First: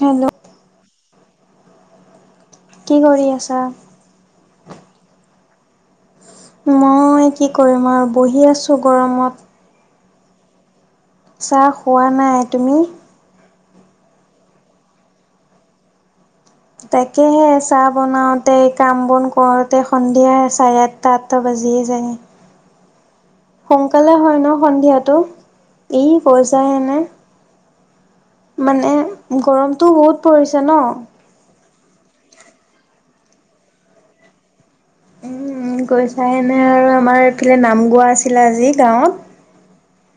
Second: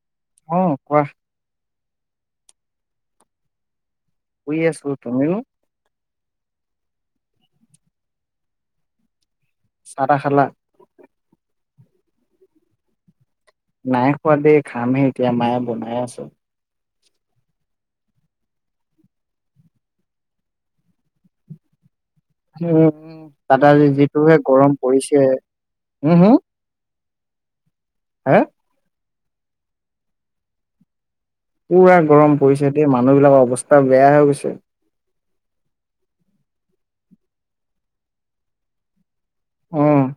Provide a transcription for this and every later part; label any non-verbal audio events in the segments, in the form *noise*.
Hello? অ'! কোৱা? কি কৰি আছা? শুই আছোঁ, তুমি? মই কি কৰিম আৰু বহি আছোঁ গৰমত। চাহ-তাহ খালা? চাহ খোৱা নাই, তুমি? নাই খোৱা দেই, খামহে এতিয়া। মায়ে বনাই আছে। তাকেহে, চাহ বনাওঁতে, কাম-বন কৰোঁতে, সন্ধিয়া চাৰে আঠটা বাজিয়েই যায়। উম। তাতে আজি সোনকালে যিটোহে হয় ন' গৰম সন্ধিয়াটো? পৰিছে ই, হম হম পইচাহে নাই। হে! মানে, গৰমটো বহুত পৰিছে ন'? পূৰা গৰম পৰিছে দেই, মানুহ বিলাকৰ অৱস্থা বেয়া হৈ গৈছে। উম, গৈছোঁ এনে আৰু। আমাৰ এইফালে নাম গোৱা আছিলে, আজি গাঁৱত। অ'!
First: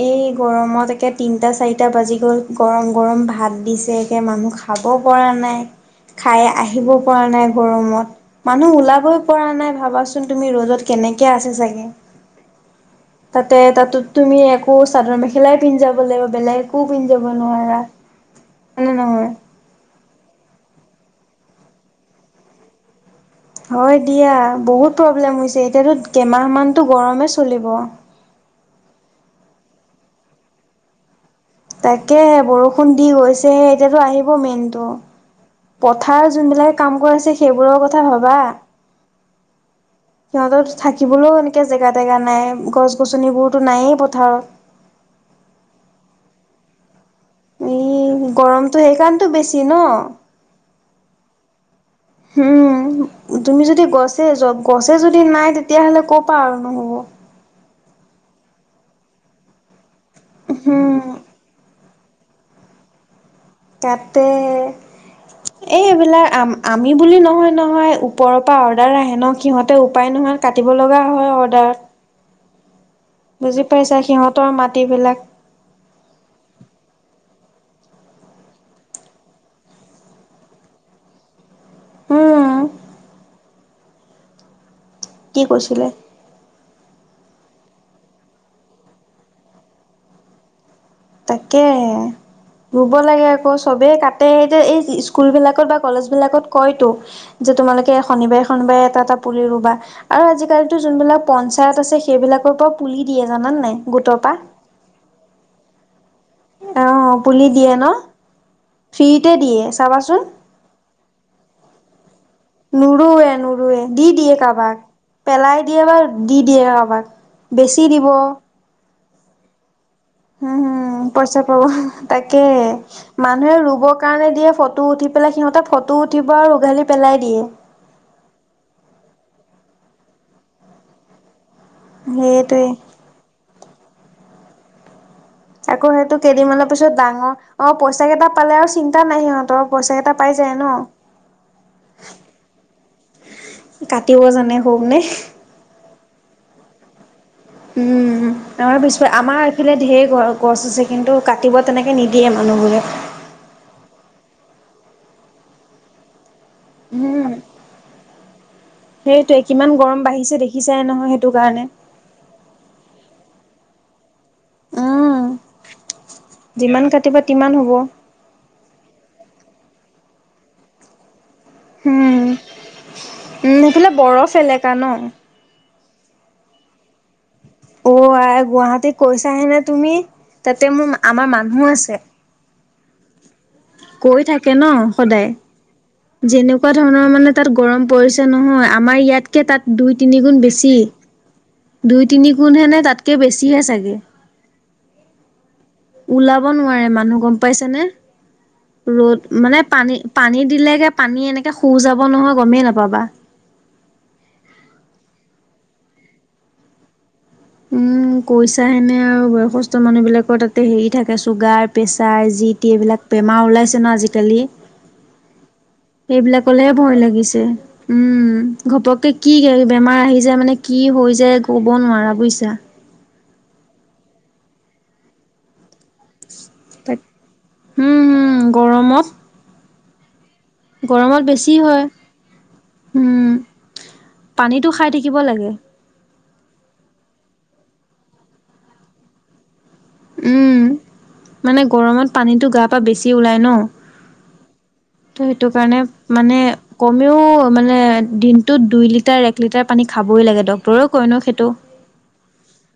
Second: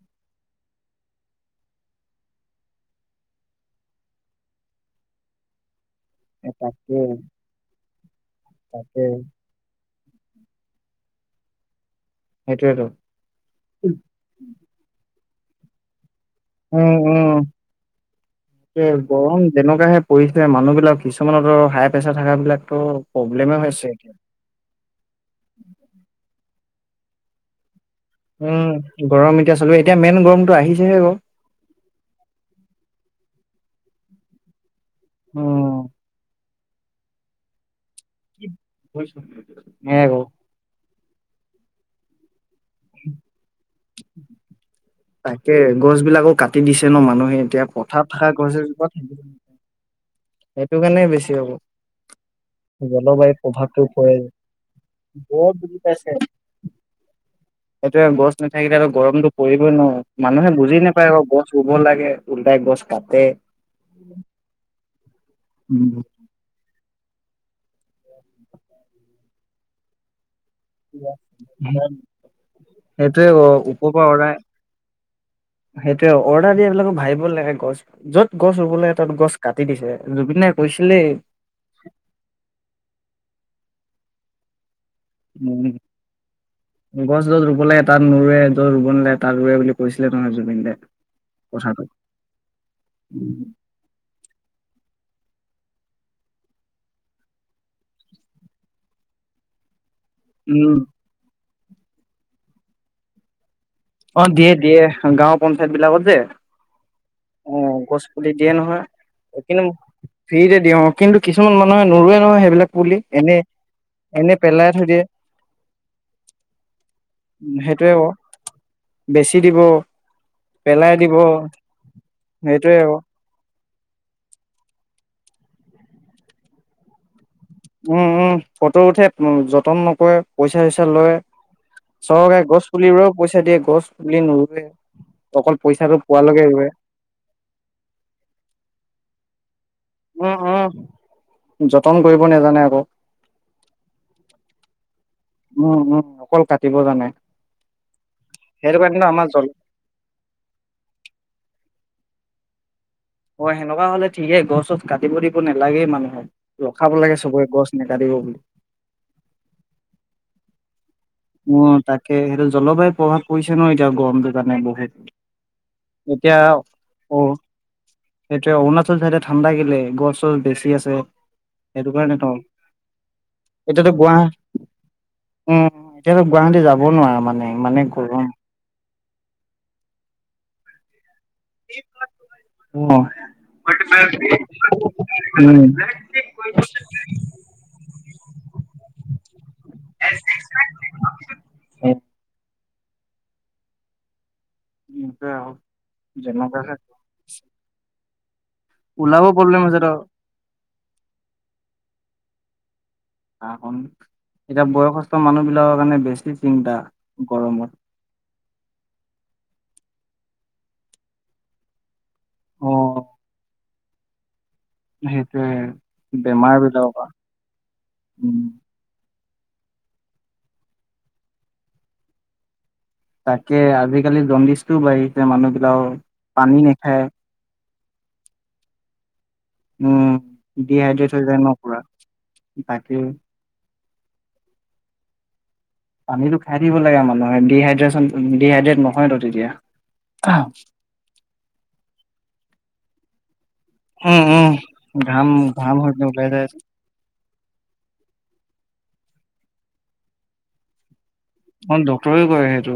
এই গৰমত, একে তিনটা-চাৰিটা বাজি গ'ল, গৰম-গৰম ভাত দিছে। একে, মানুহ খাব পৰা নাই। খাই এ আহিব তাকে পৰা নাই গৰমত। মানুহ তাকে ওলাবই পৰা নাই, ভাবাচো চোন তুমি? ৰ'দত কেনেকে আছে চাগে! সেইটোৱেটো। তাতে, তাতো তুমি একো, চাদৰ-মেখেলাই পিন্ধি যাব লাগিব, বেলেগ। একো উম পিন্ধি যাব উম নোৱাৰা। হয় এ নে নহয়? গৰম যেনেকুৱাহে পৰিছে, মানুহ বিলাক কিছুমানক ধৰক, হাই-প্ৰেছাৰ থকা বিলাকতো প্ৰব্লেমে হৈছে হয় এতিয়া দিয়া, বহুত প্ৰব্লেম হৈছে! এতিয়াতো, কেইমাহমানটো গৰমে চলিব। উম, গৰম এতিয়া চলিব। এতিয়া, মেইন গৰমটো আহিছেহেকৌ। তাকেহে, বৰষুণ দি গৈছেহে। এতিয়াতো আহিব মেইনটো। উম পথাৰত যোনবিলাকে কাম কৰি আছে, সেইবোৰৰ কথা ভাবা? বুজিছো সেয়াই ক সিহঁতৰ থাকিবলৈও এনেকে জেগা-তেগা নাই। গছ- গছনিবোৰতো নাইয়েই পথাৰত। তাকে, গছ বিলাকো কাটি দিছে ন' মানুহে। এতিয়া, পথাৰত থকা এই গছ গৰমটো এজোপা সেইকাৰণতো বেছি ন'? এইটো কাৰণেই বেছি হ'ব। হোঁ! জলবায়ুৰ তুমি প্ৰভাৱটো যদি পৰে গছে, গছে যদি নাই, বহুত বুজি তেতিয়াহ'লে ক'ৰপা আৰম্ভ হ'ব? সেইটোৱে, গছ নাথাকিলেতো, গৰমটো পৰিবই ন'। মানুহে বুজি হুম নাপায় আকৌ, গছ ৰোব লাগে, ওল্টাই গছ কাটে। কাটে। এই, উম, এইবিলাক আম আমি বুলি নহয়- নহয়, ওপৰৰ পৰা অৰ্ডাৰ আহে ন', সিহঁতে উপায় নোহোৱা কাটিব লগা হয় আৰু তাত। সেইটোৱেকৌ ওপৰ পৰা অৰ্ডাৰ সিহঁতৰ মাটিবিলাক সেইটোৱে, অৰ্ডাৰ দিয়া বিলাকো ভাবিব লাগে! গছ য'ত গছ ৰুব লাগে তত গছ কাটি দিছে জুবিনাই কৈছিলেই। উমঁ- কি উমঁ উমঁ। কৈছিলে গছ য'ত ৰুব লাগে তাত নৰুৱে য'ত ৰুব নালাগে তাত ৰুৱে বুলি কৈছিলে নহয় জুবিন দাই। তাকে কথাটো ৰুব লাগে আকৌচ- চবেই কাটে সেই এই স্কুলবিলাকত বা কলেজবিলাকত কয়তো- যে তোমালোকে শনিবাৰে শনিবাৰে এটা এটা পুলি ৰুবা। আৰু উম আজিকালিতো যোনবিলাক পঞ্চায়ত আছে সেইবিলাকৰ পৰা পুলি দিয়ে জানানে নাই। গোটৰ অঁ পৰা দিয়ে দিয়ে গাঁওৰ পঞ্চায়ত বিলাকত যে- অ পুলি দিয়ে অঁ', ন গছপুলি দিয়ে নহয় ফ্ৰীতে এই দিয়ে কিন্তু চাবাচোন ফ্ৰীতে দিয়ে অঁ। কিন্তু কিছুমান মানুহে নোৰোৱে নহয় সেইবিলাক পুলি নুৰুৱে এনে নুৰুৱে দি দিয়ে এনে পেলাই কাৰোবাক থৈ দিয়ে। পেলাই দিয়ে বা দি দিয়ে কাৰোবাক বেছি দিব। বেছি দিব। হুম পেলাই হুম দিব পচাই পাৱ তাকে। সেইটোৱে ক মানুহে ৰুবৰ কাৰণে দিয়ে ফটো উঠি পেলাই সিহঁতে ফটো উঠিব আৰু উঘালি পেলাই দিয়ে। উমঁ উমঁ ফটো উঠে উমঁ যতন নকৰে পইচা চইচা লয়। চৰকাৰে গছ সেইটোৱে পুলিবোৰেও পইচা দিয়ে গছ পুলি নৰুৱে। আকৌ সেইটো কেইদিনৰ পিছত ডাঙৰ অঁ পইচা কেইটা পালে আৰু চিন্তা নাই সিহঁতৰ। পইচা কেইটা পাই উমঁ যায় ন উমঁ যতন কৰিব নেজানে আকৌ। কাটিব জানে হ'বনে। উমঁ উমঁ অকল কাটিব জানে। উমঁ সেইটো আমাৰ কাৰণে পিছ জল এইফালে ঢেৰ গছ- গছ আছে কিন্তু কাটিব তেনেকে নিদিয়ে মানুহবোৰে। অঁ সেনেকুৱা হলে ঠিকেইে গছ- চজ কাটিব দিব নালাগে মানুহক ৰখাব লাগে উম চবৰে গছ। নেকাটিৱ বুলি। সেইটোৱে কিমান গৰম বাঢ়িছে দেখিছাই নহয় সেইট- অঁ তাকে সেইটো জলবায়ু প্ৰভাৱ পৰিছে ন এতিয়া গৰমটোত। জানে বহু এতিয়া যিমান কাটিবা অঁ- তিমান হ'ব এতিয়া অৰুণাচল চাইডে ঠাণ্ডা কেলে গছ চছ বেছি আছে। সেইটো কাৰণে তো উম উম, সেইফালে এতিয়াতো বৰফ গুৱাহ- এলেকা ন? উমঁ এতিয়াতো গুৱাহাটী যাব নোৱাৰা মানে। ইমানে অঁ গৰম আই গুৱাহাটী কৈছাহেনে তুমি তাতে মোৰ আমাৰ মানুহো আছে। অঁ উমঁ! কৈ থাকে ন সদায়। যেনেকুৱা ধৰণৰ মানে তাত গৰম পৰিছে নহয় আমাৰ ইয়াতকে তাত দুই তিনি গুণ বেছি। দুই তিনিগোণহে নে তাতকৈ বেছিহে চাগে। উমঁ তে আহক। ওলাব নোৱাৰে মানুহ গম পাইছে নে ওলাব ৰ'দ প্ৰব্লেম মানে হৈছে ত পানী- পানী দিলেগে পানী এনেকৈ শুৱ যাব নহয় গমেই নাপাবা। আহোম এতিয়া বয়সস্থ মানুহ বিলাকৰ কাৰণে বেছি চিন্তা গৰমত। উমঁ কৈইচা হেনে আৰু বয়সস্থ মানুহ বিলাকৰ তাতে হেৰি থাকে চুগাৰ- প্ৰেছাৰ যি টি অ এইবিলাক বেমাৰ ওলাইছে ন আজিকালি। সেইটোৱে- সেইবিলাকলেহে ভয় লাগিছে উম উমঁ। ঘপককে কি গা বেমাৰ আহি যায় মানে কি হৈ যায় ক'ব নোৱাৰা বুজিছা। তাকে আজিকালি জণ্ডিচটোও বাঢ়িছে মানুহবিলাকও পানী তাক নেখায়- উম, উম গৰমত। উম, ডিহাইড্ৰেট গৰমত হৈ যায় বেছি ন পুৰা বাকী পানীতো খাই থাকিব লাগে। পানীটো খাই থাকিব লাগে মানুহে ডিহাইড্ৰেচন ডিহাইড্ৰেট নহয় ন তেতিয়া। উম, মানে গৰমত পানীটো গা পা বেছি ওলায় ন? উম, উম, ত' ঘাম সেইটো ঘাম কাৰণে মানে *unintelligible* কমেও মানে দিনটোত দুই লিটাৰ এক লিটাৰ পানী খাবই লাগে ডক্টৰেও কয়নো সেইটো। ড্টৰে কৰে সেইটো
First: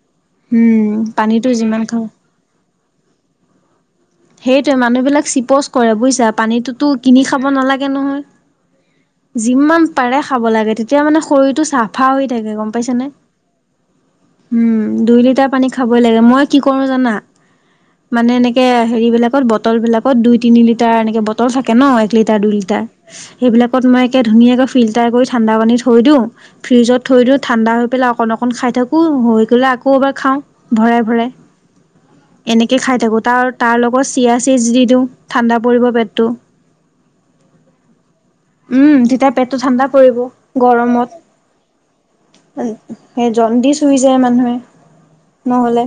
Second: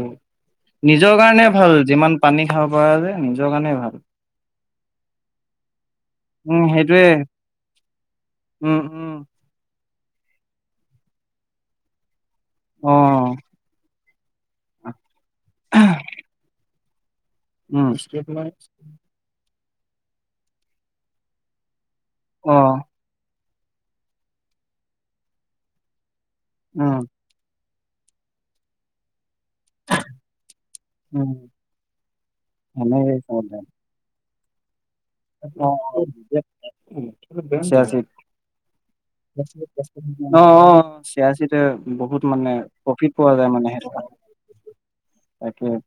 উম, নিজৰ পানীটো কাৰণে ভাল। খাওঁ যিমান- - পানী খাব পৰা যে নিজৰ কাৰণে ভাল। সেইটোৱে মানুহবিলাক চিপচ কৰে বুজিছা উম পানীটোতো সেইটোয়ে কিনি খাব নালাগে নহয়। উম উম যিমান পাৰে খাব লাগে তেতিয়া মানে শৰীৰটো চাফ। ফা হৈ থাকে গম পাইছে অ উম অ নে? উম, দুই লিটাৰ পানী খাব লাগে মই কৰো জানা মানে এনেকে এইবিলাকত বটল বিলাকত দুই তিনি লিটাৰ এনেকে বটল থাকে ন এক লিটাৰ দুই লিটাৰ। সেইবিলাকত মই একে ধুনীয়াকে ফিল্টাৰ কৰি ঠাণ্ডা পানী থৈ দিওঁ। ফ্ৰিজত উম থৈ দিওঁ ঠাণ্ডা হৈ পেলাই অকণ অকণ খাই থাকোঁ হৈ গ' *unintelligible* খাওঁ ভৰাই উম ভৰাই এনেকৈ খাই থাকোঁ সেনেকে *unintelligible* চিয়া সীদ দি দিওঁ। পৰিব পেটটো *unintelligible* চিয়া সীড। উম তেতিয়া পেটটো ঠাণ্ডা পৰিব অ' অ' গৰমত চিয়া সীদ বহুত মানে প্ৰফিট সেই পোৱা যায় মানে জণ্ডিচ হৈ যায় মানুহে *unintelligible* নহলে,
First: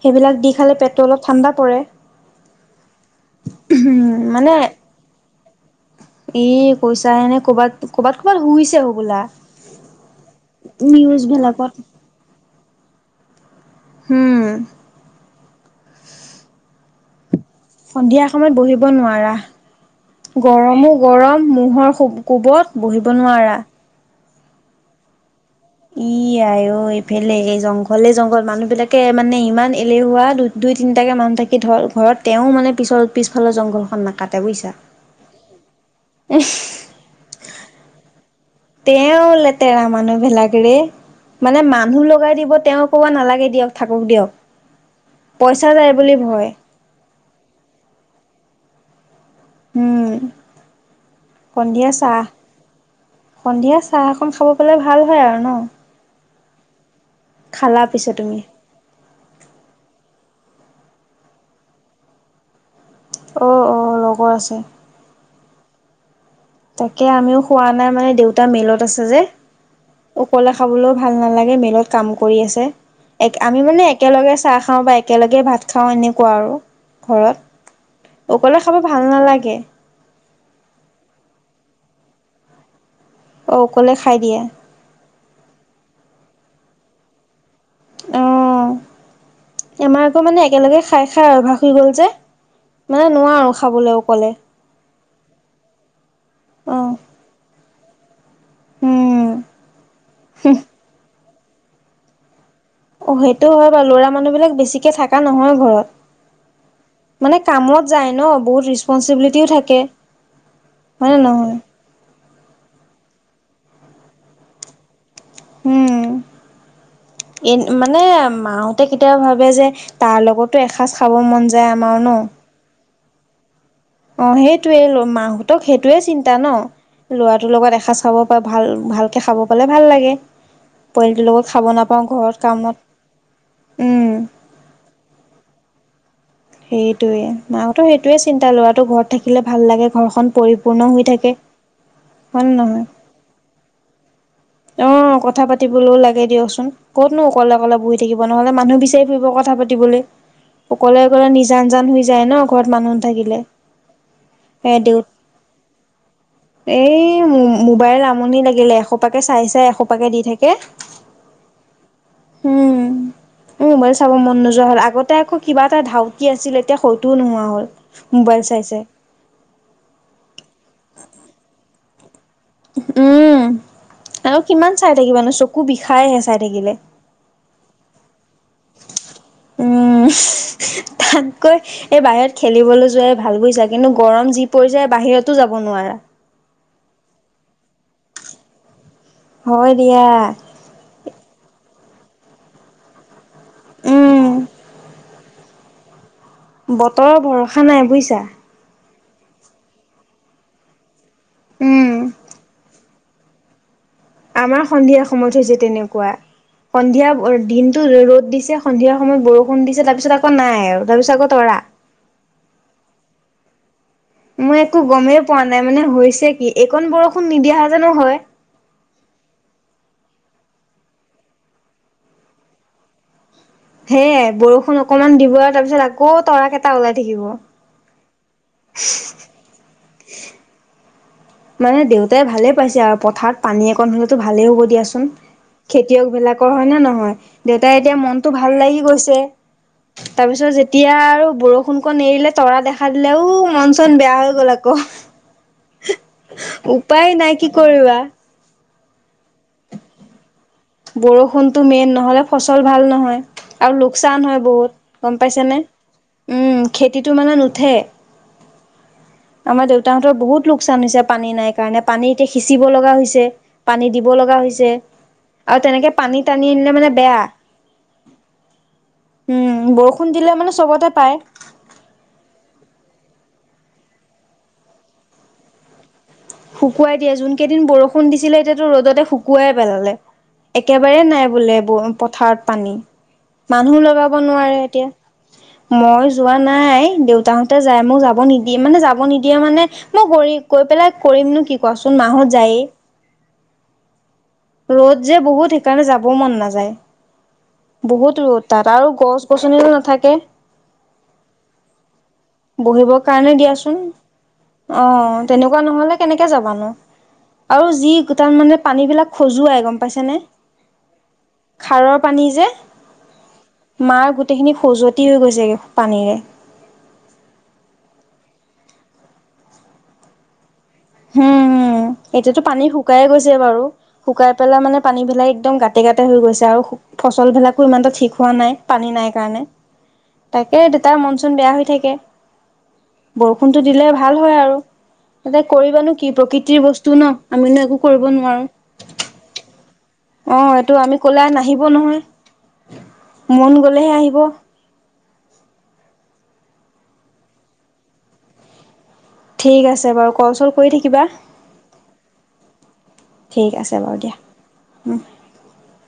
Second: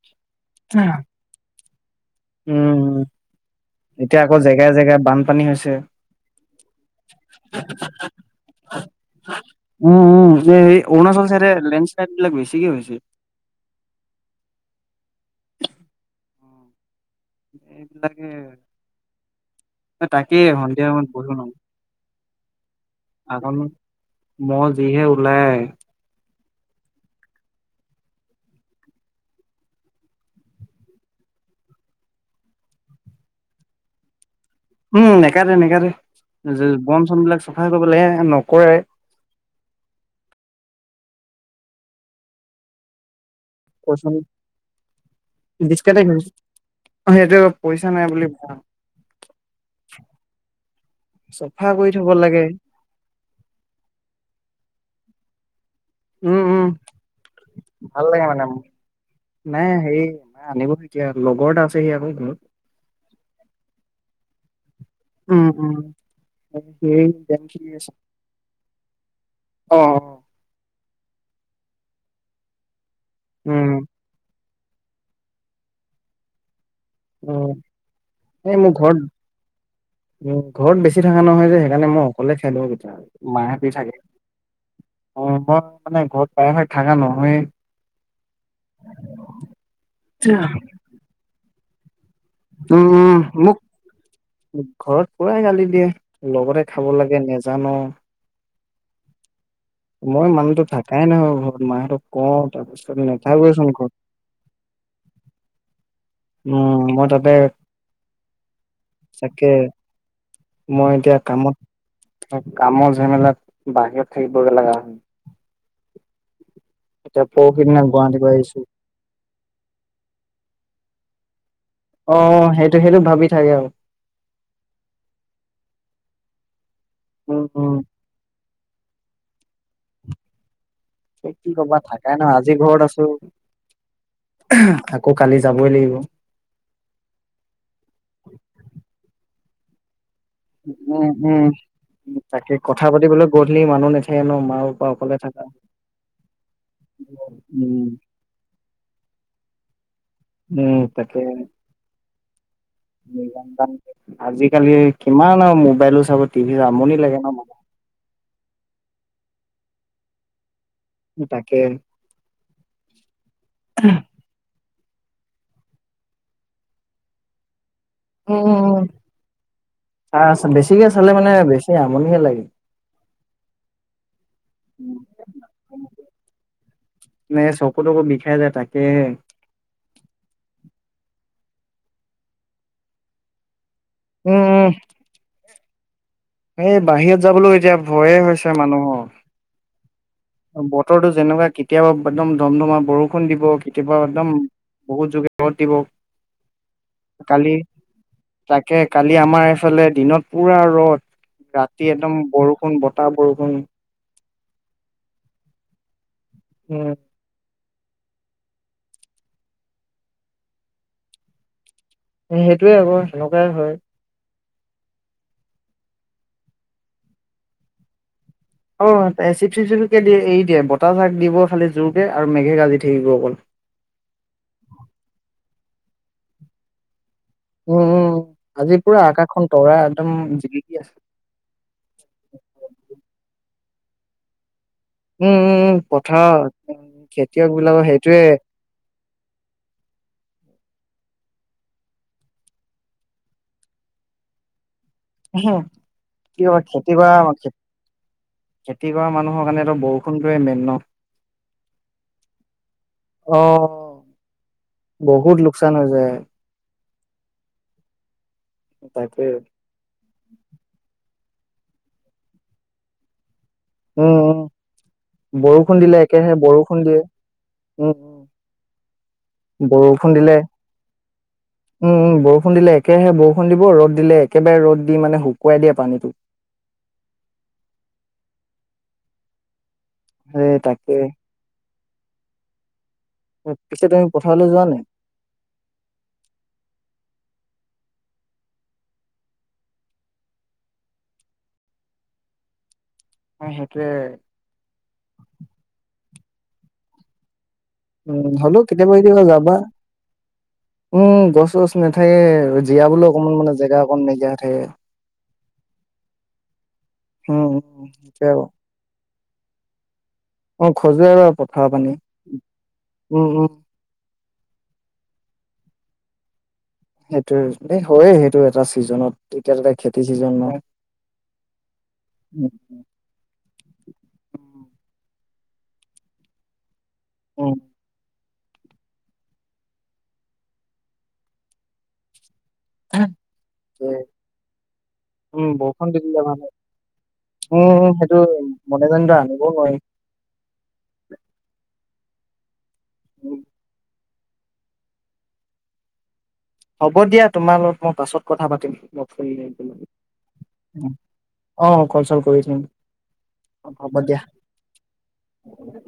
সেইবিলাক দি খালে পেট অলপ ঠাণ্ডা পৰে। উম, উম, এতিয়া আকৌ জেগায় জেগায় বানপানী হৈছে। এই কৈছা এনে কৰ'বাত কৰ'বাত ক'বাত শুইছে হ বোলা। উম, উম, যে অৰুণাচল চাইডে লেণ্ডশ্লাইড বিলাক বেছিকে হৈছে। উম, সন্ধিয়া এইবিলাকে সময়ত বহিব নোৱাৰা। তাকে সন্ধিয়া গৰমো সময়ত বহিব গৰম নোৱাৰো মুহৰ কোবত বহিব আগত নোৱাৰা। মহ যিহে উলায়। ই আ অ এইফালে এই জংঘলে জংঘল মানুহ বিলাকে মানে ইমান এলেহুৱা দু দুই তিনিটাকৈ মানুহ থাকি ধৰ ঘৰত তেওঁ মানে পিছৰ পিছফালে জংঘলখন নাকাটে বুজিছা। উম, নেকাটে নেকাটে বন চন বিলাক চফাই কৰিব লাগে নকৰে। তেওঁ লেতেৰা মানুহবিলাক ৰে মানে মানুহ লগাই দিব তেওঁ ক'ব নালাগে দিয়ক। পইচা থাকঁক দিয়ক। পইচা *unintelligible* যায় বুলি ভয়। সেইটো অলপ পইচা নাই বুলি পোৱা উ'ম চাফা কৰি সন্ধিয়া থব চাহ। লাগে সন্ধিয়া চাহ এখন খাব পালে ভাল হয় আৰু ন। উম, উম, খালা ভাল পিছে লাগে তুমি? মানে। নাই হ *unintelligible* অ' অ' লগৰ আছে। উম, উম। সি তাকে আমিও গেম খোৱা খেলি নাই আছে। মানে দেউতা মিলত আছে যে। অ অ অকলেও খাবলৈও ভাল নালাগে মিলত কাম কৰি আছে এক আমি উম মানে একেলগে চাহ খাওঁ বা একেলগে ভাত খাওঁ এনেকুৱা আৰু। ঘৰত উম অকলে খাব ভাল নালাগে। উ, ঘৰত বেছি থকা নহয় যে, সেইকাৰণে মই অকলে খাই দিওঁ কেতিয়াবা, অ', মাহতি অকলে থাকে। খাই দিয়ে অ', মই মানে ঘৰত প্ৰায় ভাগ থাকা নহয়েই। অ', আমাৰ আকৌ মানে একেলগে খাই খাই অভ্যাস হৈ গ'ল যে। মানে উম নোৱাৰো মোক খাবলেও। ঘৰত পুৰাই গালি দিয়ে লগতে অ খাব লাগে নেজান উম। মই মানুহতো থাকাই নহয় ঘৰত মাহঁতক কওঁ তাৰ পিছত অ' সেইটো হয় বা। ল'ৰা মানুহবিলাক বেছিকে থাকা নহয় ঘৰত। উম মই তাতে মানে কামত যায় ন বহুত ৰিচপঞ্চিবিলিটিও তাকে থাকে। মই হয় এতিয়া নে কামত নহয় কামত যেমেলাত বাহিৰত থাকিবগে লগা হয়। উম এতিয়া এ পৰহি দিনা মানে গুৱাহাটীৰ পৰা আহিছো। মাও ত কেতিয়াবা ভাবে যে তাৰ লগতো এসাঁজ খাব মন যায় আমাৰ ন অ সেইটো সেইটো ভাবি থাকে আৰু অ সেইটোৱে ল মাহঁতক সেইটোয়ে চিন্তা ন উম, ল'ৰাটোৰ উম। লগত এসাজ খাব ভাল ভালকে খাব পালে ভাল লাগে। পোৱালিটোৰ লগত কি খাব ক'বা নাপাওঁ থাকাই ন ঘৰত আজি আছো কামত উম। *unintelligible* আকৌ কালি যাবই লাগিব। সেইটোৱে মাকতো সেইটোৱে চিন্তা লৰাটো ঘৰত থাকিলে ভাল লাগে ঘৰখন পৰিপূৰ্ণ হৈ উম, থাকে। উম, হয় নে তাকে নহয়? কথা পাতিবলৈ গধলি, মানুহ নাথাকে ন? পাপা অকলে অ' কথা থাকা পাতিবলৈও লাগে দিয়কচোন, ক'তনো অকলে অকলে উম, বহি থাকিব। ব নহ'লে মানুহ বিচাৰি ফুৰিব কথা পাতিবলে। উম, অকলে তাকে অকলে নিজান জান হৈ যায় ন ঘৰত মানুহ নাথাকিলে। আজিকালি এ দেউ কিমান আৰু মোবাইলো চাব টিভি আমনি এই লাগে ন, মোবাইল আমনি লাগিলে এশোপাকে চাই চাই এশোপাকে দি থাকে। উম, তাকে। উম উম মই চাব মন নোযোৱা হ'ল আগতে আকৌ কিবা এটা ধাউতি আছিল এতিয়া হয়তোও নোহোৱা হ'ল। উম, মোবাইল চাই চাই উম, ছাৰ আছে, বেছিকে চালে মানে বেছি আমনিহে লাগে। উম উম আৰু কিমান চাই থাকিবানো চকু বিষাইহে চাই থাকিলে। এনে চকু তকো বিষাই যায় তাকেহে উম তাতকৈ এই বাহিৰত খেলিবলে যোৱাই ভাল বুইছা কিন্তু গৰম যি উম, পৰি যায় বাহিৰতো যাব নোৱাৰা। এ বাহিৰত যাবলৈও এতিয়া ভয়ে হৈছে মানুহৰ, হয় দিয়া বতৰো যেনেকুৱা কেতিয়াবা একদম ধম ধমা বৰষুণ দিব কেতিয়াবা উম একদম বহুত যুৰ ৰ'দ দিব। বতৰৰ কালি ভৰষা নাই বুইছা। তাকে কালি আমাৰ এইফালে দিনত পুৰা ৰ'দ, উম ৰাতি একদম বৰষুণ বত বৰষুণ আমাৰ সন্ধিয়া সময়ত হৈছে তেনেকুৱা। সন্ধিয়া উম দিনটো ৰ'দ দিছে, সন্ধিয়াৰ সময়ত বৰষুণ দিছে, তাৰ পিছত আকৌ নাই আৰু তাৰ পিছত আকৌ তৰা। সেইটোৱে আকৌ সেনেকুৱাই হয়। মই একো গমেই পোৱা নাই মানে হৈছে কি এইকণ বৰষুণ নিদিয়া হেতেনো হয় অ' চিপ চিপ চিপকে দিয়ে এৰি দিয়ে বতাহ জাক দিব খালী জোৰকে আৰু মেঘে গাজি থাকিব অকল সেয়ে বৰষূণ অকনমান দিব আৰু তাৰপিছত আকৌ তৰা কেইটা ওলাই থাকিব। উম, উম, আজি পুৰা আকাশখন তৰা একদম, জিলিকি আ মানে দেউতাই ভালে পাইছে আৰু পথাৰত পানী অকণ হলেতো ভালে হ'ব দিয়া চোন উম উম উম *unintelligible* খেতিয়কবিলাকৰ, পথাৰত হয় নে নহয়? খেতিয়ক দেউতাই বিলাকৰ এতিয়া মনটো ভাল সেইটোয়ে লাগি গৈছে। *inaudible* তাৰপিছত যেতিয়া আৰু বৰষুণকণ এৰিলে, তৰা দেখা দিলে ও মন চন বেয়া হৈ গ'ল আকৌ। হ কি কৰা খেতি উপায় নাই কি *unintelligible* কৰিবা খেতি কৰা মানুহৰ কাৰণে এটো বৰষুণটোৱে মেইন ন। বৰষুণতটো মেইন নহ'লে ফচল ভাল নহয়। অ আৰু লোকচান হয় বহুত, গম বহুত পাইছেনে। *inaudible* খেতিটো মানে নুঠে। বাইপে। আমাৰ দেউতাহঁতৰ বহুত লোকচান হৈছে পানী নাই কাৰণে, পানী এতিয়া সিঁচিব লগা হৈছে। পানী দিব উম লগা উম হৈছে। আৰু বৰষুণ তেনেকে দিলে পানী একেহে টানি আনিলে বৰষুণ মানে দিয়ে বেয়া। উম উম। উম, বৰষুণ দিলে মানে চবতে পায়। উম, উম, বৰষুণ দিলে একেহে বৰষুণ দিব, ৰ'দ দিলে একেবাৰে ৰ'দ দি মানে শুকুৱাই দিয়ে পানীটো। শুকুৱাই দিয়ে, যোন কেইদিন বৰষুণ দিছিলে এতিয়াতো ৰ'দতে শুকুৱাই পেলালে। সেই তাকে একেবাৰে নাই বোলে ব- পথাৰত পানী, মানুহ পিছে তুমি লগাব পথাৰলৈ নোৱাৰে যোৱা নাই? এতিয়া। মই যোৱা নাই দেউতাহঁতে যায় মোক যাব নিদিয়ে, মানে যাব নিদিয়ে মানে মই গই, কৈ পেলাই কৰিমনো কি কোৱাচোন মাহত যায়েই। অ', সেইটোৱে। ৰ'দ যে বহুত সেইকাৰণে যাবও মন নাযায়। বহুত উম, ৰ'দ ভালো তাত আৰু কেতিয়াবা গছ কেতিয়াবা যাবা গছনিও নাথাকে উম, গছ-চছ নাথাকে। বহিবৰ জীয়াবলৈ অকমান কাৰণে মানে দিয়াচোন, জেগা অকন নাইকিয়া হৈ থাকে। অ', তেনেকুৱা নহ'লে কেনেকে যাবানো। উম আৰু উম যি সেইটোৱে *unintelligible* আৰু মানে পানী বিলাক খজুৱাই গম পাইছে নে। অ', খজুৱে আৰু পথাৰ পানী, উম, উম। মাৰ গোটেইখিনি খজুৱতি হৈ গৈছেগে পানীৰে। সেইৱেই, এ, হয়য়ে সেইটো এটা ছিজনত, এতিয়া তাতে খেতি চিজন নহয়। হম, উম, এতিয়াতো পানী শুকায়ে গৈছে বাৰু। শুকাই পেলাই মানে পানীবিলাই একদম গাতে গাটতে হৈ গৈছে আৰু উম ফচলবিলাকো ইমানতে ঠিক হোৱা নাই। পানী নাই কাৰণে, তাকে দেউতাৰ মন-চুন বেয়া হৈ থাকে। বৰষুণতটো দিলে ভাল হয় আৰু। তাতে উম, কৰিবানো বৰষুণ দি কি দিলে ভাল হয়, প্ৰকৃতিৰ বস্তু ন আমিনো একো উম, কৰিব সেইটো নোৱাৰো। মনে জানি এতিয়া আনিবও নোৱাৰি। অ', এইটো আমি ক'লে নাহিব নহয়, মন গ'লে হে আহিব। হ'ব দিয়া তোমাৰ লগত মই পাছত কথা পাতিম। ঠিক আছে বাৰু কল চল কৰি *unintelligible* থাকিবা অ', কল-চল কৰি থাকিম। ঠিক আছে বাৰু দিয়া, উম। উ।